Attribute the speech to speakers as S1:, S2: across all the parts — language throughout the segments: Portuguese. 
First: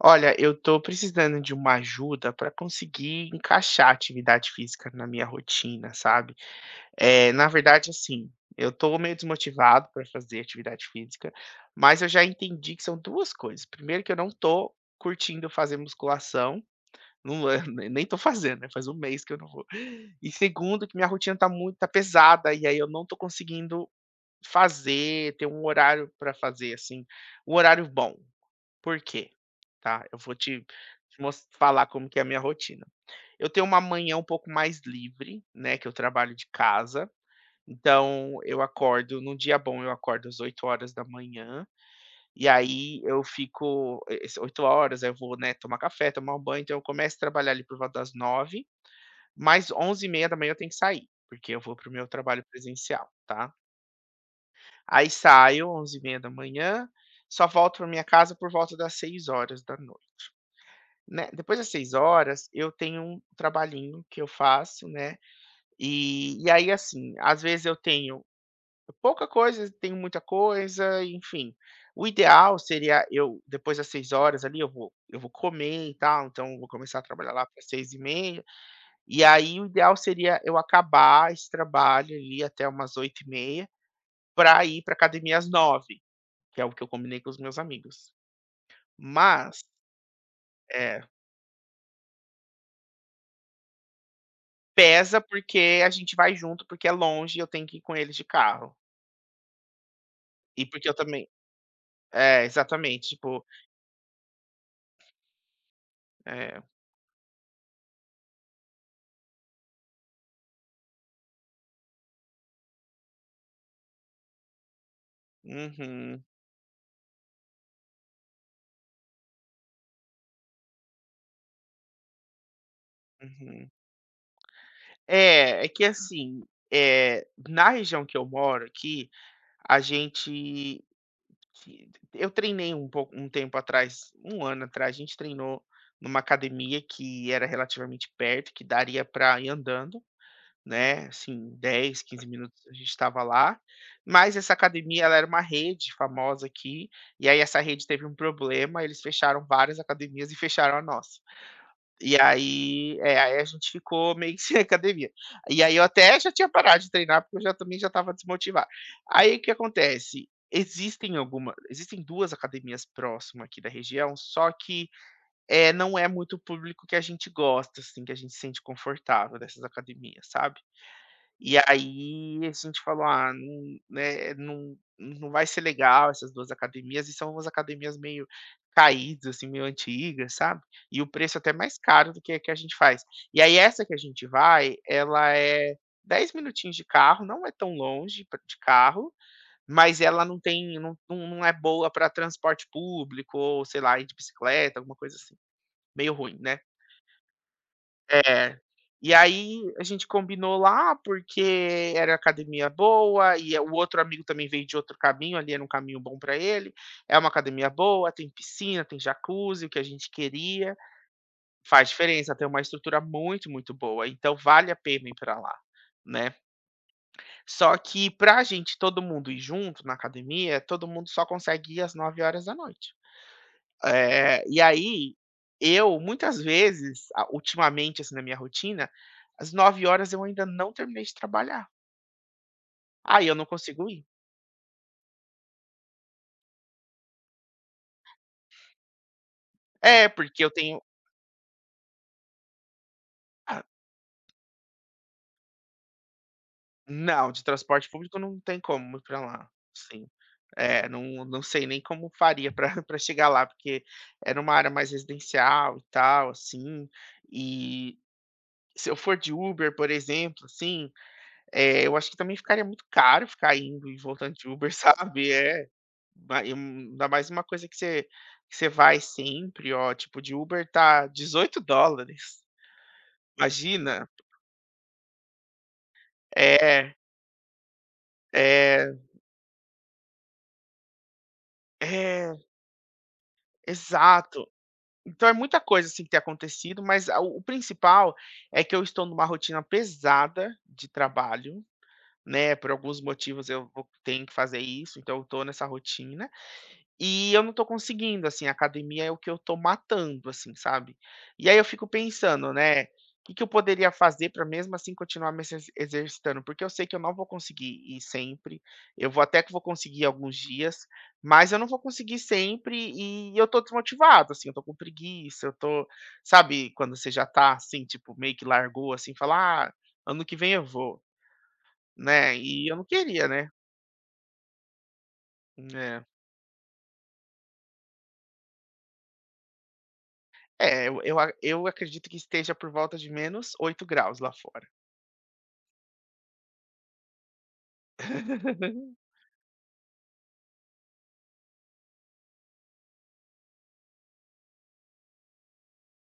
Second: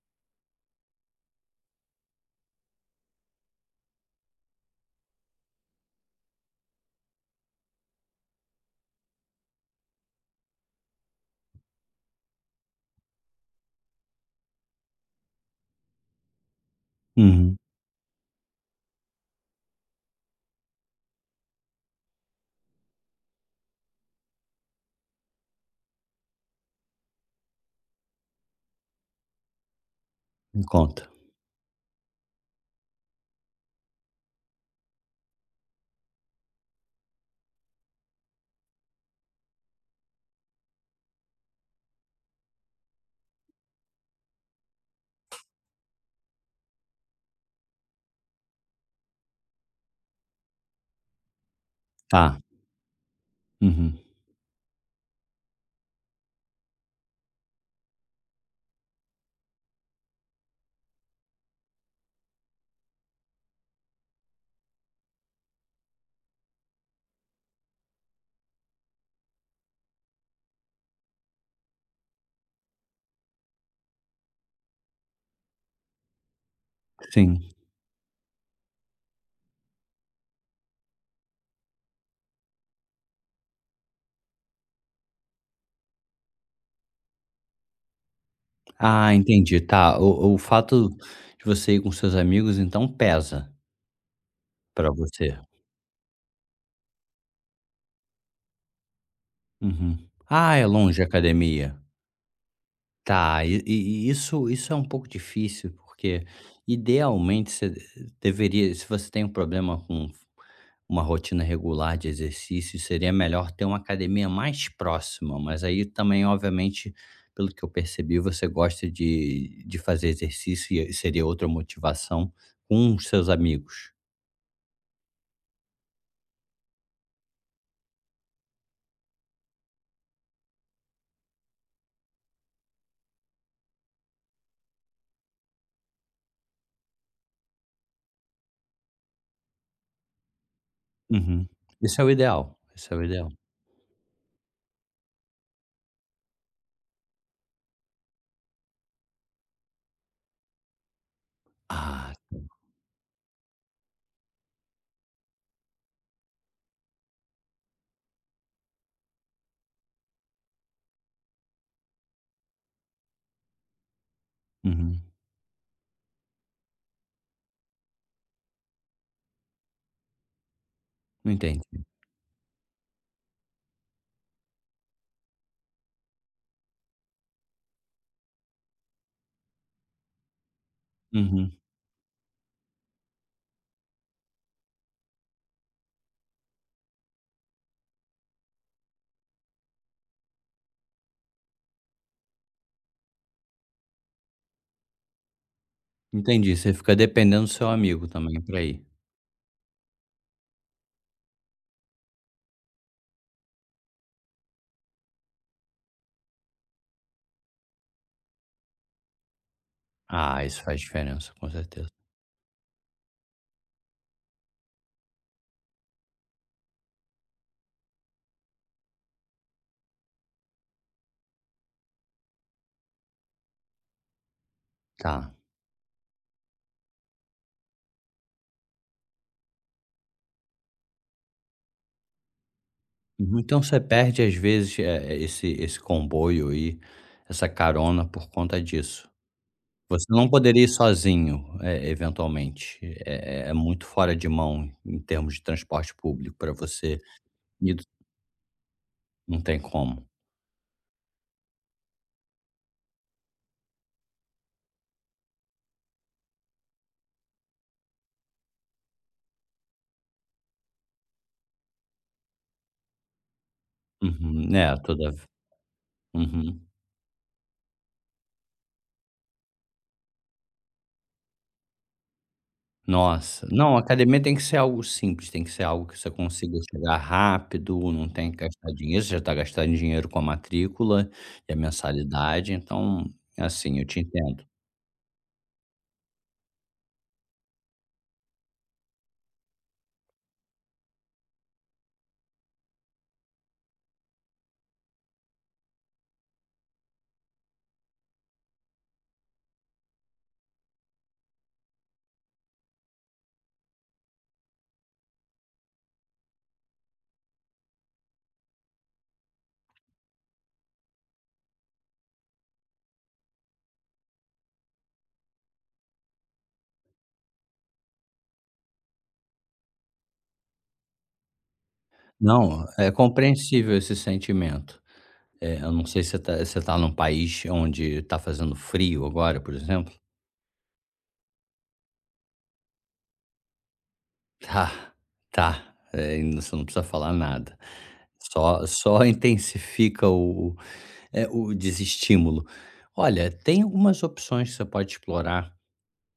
S1: Olha, eu tô precisando de uma ajuda para conseguir encaixar atividade física na minha rotina, sabe? É, na verdade, assim, eu tô meio desmotivado para fazer atividade física, mas eu já entendi que são duas coisas. Primeiro, que eu não tô curtindo fazer musculação, não
S2: Uhum.
S1: é nem tô fazendo, né? Faz um mês que eu não vou. E segundo, que minha rotina tá muito, tá pesada, e aí eu não tô conseguindo fazer, ter um horário para fazer, assim, um horário bom. Por quê? Tá? Eu vou te
S2: Me conta.
S1: te mos falar como que é a minha rotina. Eu tenho uma manhã um pouco mais livre, né, que eu trabalho de casa, então eu acordo num dia bom eu acordo às 8 horas da manhã. E aí eu fico e esse 8h, aí eu vou, né, tomar café, tomar um banho, então eu começo a trabalhar ali por volta das 9 11h30 da manhã eu tenho que sair, porque eu vou para o meu
S2: Tá.
S1: trabalho presencial, tá.
S2: Uhum.
S1: Aí saio 11h30 da manhã. Só volto para minha casa por volta das 18h. Né, depois das 18h eu tenho um trabalhinho que eu faço, né, e aí, assim, às vezes eu tenho pouca coisa, tenho muita coisa, enfim. O ideal seria eu depois das 18h ali, eu vou comer e tal, então eu vou começar a trabalhar
S2: Sim.
S1: lá para 18h30. E aí o ideal seria eu acabar esse trabalho ali até umas 20h30 para ir para academia às 9h, que é o que eu combinei com os meus amigos.
S2: Ah,
S1: Mas
S2: entendi. Tá. O fato
S1: é.
S2: de você ir com seus amigos, então, pesa pra
S1: Pesa,
S2: você.
S1: porque a gente vai junto, porque é longe e eu tenho que ir com eles de carro.
S2: Uhum. Ah,
S1: E
S2: é
S1: porque eu
S2: longe a
S1: também
S2: academia.
S1: é, exatamente, tipo
S2: Tá. E isso é um pouco difícil, porque,
S1: é.
S2: idealmente, você deveria, se você tem um problema com uma rotina regular de exercício, seria melhor ter uma academia mais próxima, mas aí também,
S1: Uhum,
S2: obviamente, pelo que eu percebi, você gosta de fazer exercício e seria outra motivação com os seus
S1: uhum.
S2: amigos.
S1: É, é que assim, é na região que eu moro aqui, a gente que eu treinei um pouco um tempo atrás, um ano atrás, a gente treinou numa academia que era relativamente perto, que daria pra ir andando. Né,
S2: Uhum.
S1: assim,
S2: Isso
S1: 10
S2: é o
S1: 15
S2: ideal.
S1: minutos a gente
S2: Isso é o
S1: estava
S2: ideal.
S1: lá, mas essa academia ela era uma rede famosa aqui, e aí essa rede teve um problema, eles fecharam várias academias e fecharam a nossa.
S2: Ah,
S1: E aí é, aí a gente ficou meio que sem academia. E aí eu até já tinha parado de treinar, porque eu já também já estava desmotivado. Aí o que acontece? Existem 2 academias próxima aqui da região, só que,
S2: uhum.
S1: é não é muito o público que a gente gosta, assim, que a gente se sente confortável dessas academias, sabe. E
S2: Entendi.
S1: aí a gente falou: "Ah, não, né, não vai ser legal essas 2 academias", e são umas academias meio caídas, assim, meio antigas, sabe. E o preço é até
S2: Uhum.
S1: mais caro do que a gente faz. E aí essa que a gente vai, ela é 10 minutinhos de carro, não é tão longe pra de carro, mas ela não tem não é boa para transporte público ou, sei lá, ir de bicicleta, alguma coisa assim, meio ruim,
S2: Entendi.
S1: né.
S2: Você fica dependendo do seu amigo também
S1: É.
S2: para ir.
S1: E aí a gente combinou lá, porque era academia boa, e o outro amigo também veio de outro caminho, ali era um caminho bom para ele. É uma academia boa, tem piscina, tem jacuzzi, o que a gente
S2: Ah, isso
S1: queria.
S2: faz diferença, com certeza.
S1: Faz diferença, tem uma estrutura muito, muito boa, então vale a pena ir para lá, né. Só que pra gente todo mundo ir junto na academia, todo mundo só consegue ir às 21h eh, e aí,
S2: Tá.
S1: eu muitas vezes, a ultimamente, assim, na minha rotina, às 21h eu ainda não terminei de trabalhar. Aí eu
S2: Uhum,
S1: não
S2: então você
S1: consigo ir.
S2: perde às vezes, esse comboio aí, essa carona por conta disso. Você
S1: É,
S2: não
S1: porque eu
S2: poderia ir
S1: tenho
S2: sozinho, eventualmente? É muito fora de mão em termos de transporte público para você
S1: não, de
S2: ir,
S1: transporte público não tem como ir pra
S2: não
S1: lá,
S2: tem como.
S1: sim. É, não sei nem como faria para para chegar lá, porque era uma área mais residencial e tal, assim, e se eu for de Uber, por exemplo, assim, eh, eu acho que também ficaria muito caro ficar indo e voltando de
S2: Uhum,
S1: Uber,
S2: é, toda
S1: sabe? É, Ma e um
S2: uhum.
S1: ainda mais uma coisa que você vai sempre, ó, tipo, de Uber tá 18 dólares.
S2: Nossa, não,
S1: Imagina.
S2: academia tem que ser algo simples, tem que ser algo que você consiga
S1: É,
S2: chegar rápido, não tem que gastar
S1: é,
S2: dinheiro, você já está gastando dinheiro com a matrícula e a
S1: é,
S2: mensalidade, então, assim, eu te entendo.
S1: exato. Então é muita coisa, assim, que tem acontecido, mas a o principal é que eu estou numa rotina pesada de trabalho, né, por alguns motivos eu vou tenho que fazer isso, então eu tô nessa rotina. E eu não tô conseguindo, assim, a academia é o que eu tô matando, assim, sabe. E aí eu fico pensando, né, o que que eu poderia fazer para mesmo assim continuar me exercitando, porque eu sei que eu não vou conseguir ir sempre, eu vou até que vou conseguir alguns dias, mas eu não vou conseguir sempre e eu tô desmotivado, assim, eu tô com preguiça, eu tô sabe quando você já tá, assim, tipo, meio que largou, assim, falar "Ah, ano que vem eu vou", né,
S2: Não,
S1: e eu não
S2: é
S1: queria, né.
S2: compreensível esse sentimento. Eu não
S1: É.
S2: sei se você está num país onde tá fazendo frio agora, por exemplo?
S1: É, eu acredito que esteja por volta de -8 graus lá fora.
S2: Tá, tá, e você não precisa falar nada. Só intensifica o o desestímulo. Olha, tem algumas opções que você pode explorar,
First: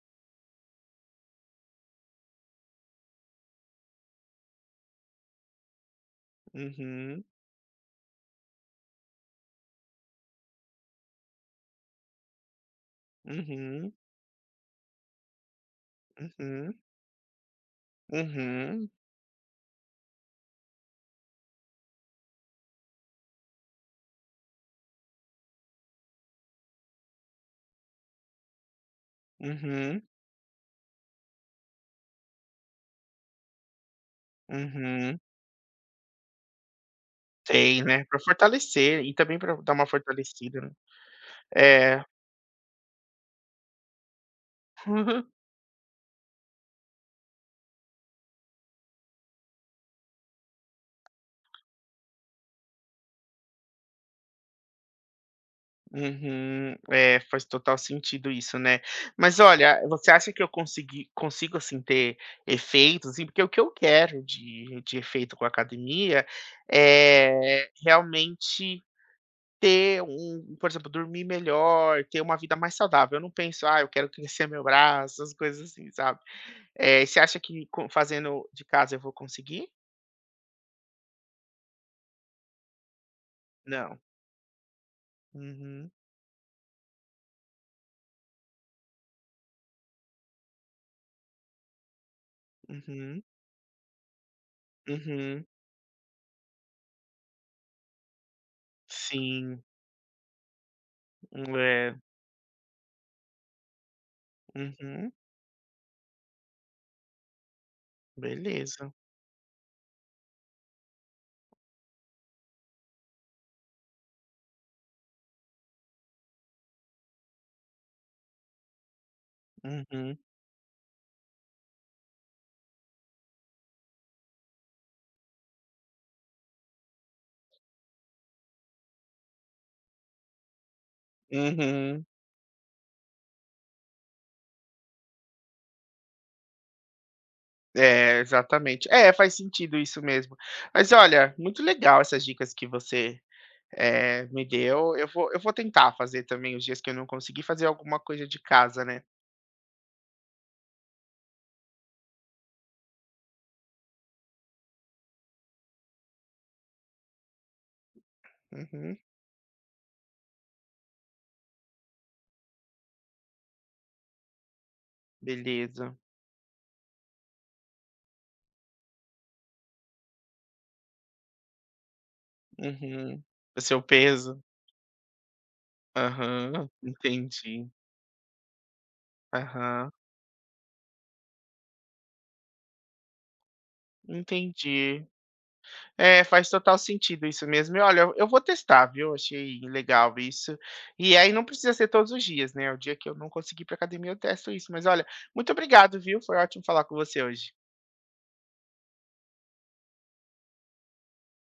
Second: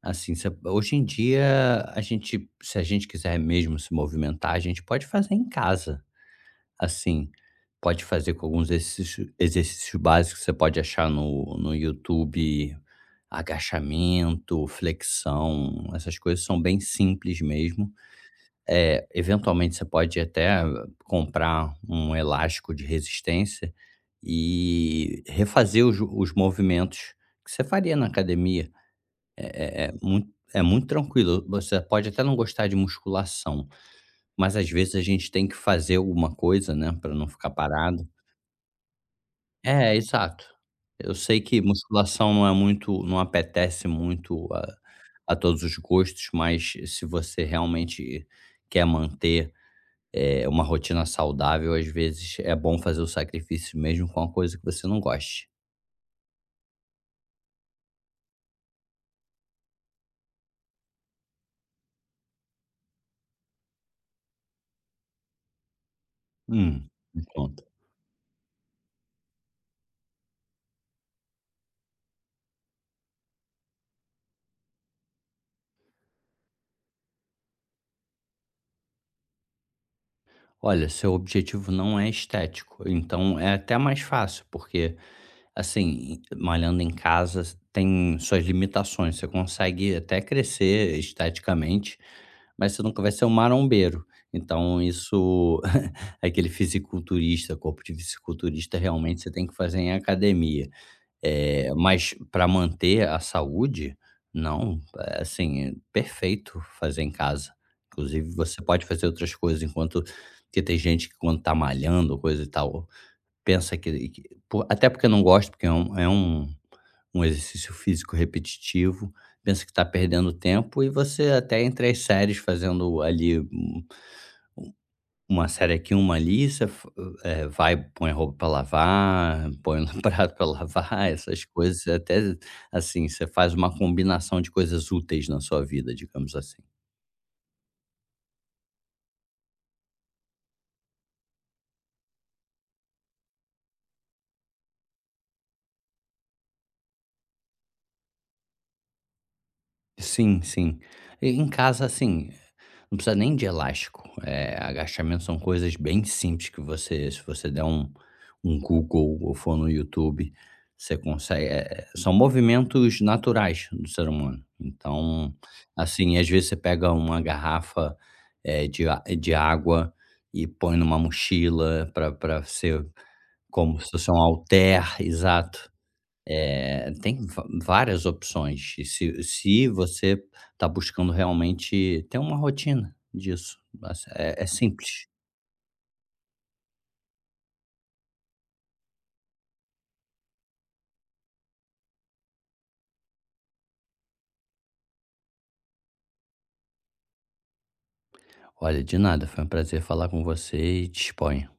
S2: assim, você hoje em dia, a gente, se a gente quiser mesmo se movimentar, a gente pode fazer em casa.
S1: Uhum,
S2: Assim, pode fazer com alguns exercícios básicos, que você pode achar no YouTube,
S1: uhum,
S2: agachamento, flexão, essas coisas são
S1: uhum,
S2: bem simples mesmo.
S1: uhum,
S2: Eventualmente você pode até comprar um elástico de resistência e refazer os movimentos que você faria na academia.
S1: uhum,
S2: É muito tranquilo. Você pode até não gostar de musculação, mas às vezes a
S1: uhum.
S2: gente tem que fazer alguma coisa, né, para não ficar
S1: Tem, né,
S2: parado.
S1: para fortalecer e também para dar uma
S2: É, exato.
S1: fortalecida, né.
S2: Eu sei que
S1: É.
S2: musculação não é muito não apetece muito a todos os gostos, mas se você realmente quer manter, uma rotina saudável, às vezes é bom fazer o sacrifício mesmo com uma coisa que você não goste.
S1: Uhum. É, faz total sentido isso, né. Mas olha, você acha que eu consegui consigo, assim, ter efeitos, assim, porque o que eu quero de efeito com a academia
S2: Hum, me conta.
S1: é realmente ter um por exemplo, dormir melhor, ter uma vida mais saudável. Eu não penso: "Ah, eu quero crescer meu braço", as coisas assim, sabe. Eh, você acha que com fazendo de casa eu vou conseguir?
S2: Olha, seu objetivo não é estético, então é até
S1: Não.
S2: mais fácil, porque,
S1: Uhum,
S2: assim, malhando em casa tem suas limitações, você consegue até crescer esteticamente, mas você nunca vai
S1: uhum,
S2: ser um marombeiro. Então
S1: uhum.
S2: isso aquele fisiculturista, corpo de fisiculturista, realmente você tem que
S1: Sim.
S2: fazer em academia.
S1: Hum, é.
S2: Mas para manter a saúde, não,
S1: Uhum.
S2: assim, é perfeito fazer em casa. Inclusive você pode
S1: Beleza.
S2: fazer outras coisas enquanto que tem gente que, quando tá malhando, coisa e tal, pensa que po até porque não gosta, porque é um um exercício físico repetitivo, pensa que está
S1: Uhum,
S2: perdendo tempo. E você, até entre as séries, fazendo ali uma série aqui, uma ali, você fa vai, põe roupa para lavar, põe no prato pra lavar, essas coisas,
S1: uhum.
S2: até, assim, você faz uma combinação de coisas úteis na sua vida, digamos assim.
S1: É, exatamente. É, faz sentido isso mesmo. Mas olha, muito legal essas dicas que você, eh, me deu. Eu vou tentar fazer também os dias que eu não consegui fazer alguma coisa de casa, né.
S2: Sim, sim. E em casa, assim, não precisa nem de elástico. Agachamento, são coisas bem simples que você, se você der um
S1: Uhum,
S2: Google ou for no YouTube, você consegue. São movimentos naturais do ser humano. Então,
S1: beleza.
S2: assim, às vezes você pega uma garrafa, de água e põe numa mochila para pra ser
S1: Uhum. O
S2: como
S1: seu
S2: se fosse um
S1: peso?
S2: halter, exato.
S1: Aham,
S2: Tem va
S1: entendi.
S2: várias opções e se
S1: Aham,
S2: você está buscando realmente ter uma rotina disso, mas é
S1: entendi.
S2: simples.
S1: É, faz total sentido isso mesmo. E olha, eu vou testar, viu? Achei legal isso. E aí não precisa ser todos os dias, né? O dia que eu não conseguir ir pra academia, eu testo isso. Mas olha, muito obrigado, viu? Foi ótimo falar com você hoje.
S2: Olha, de nada, foi um prazer falar com você e disponha.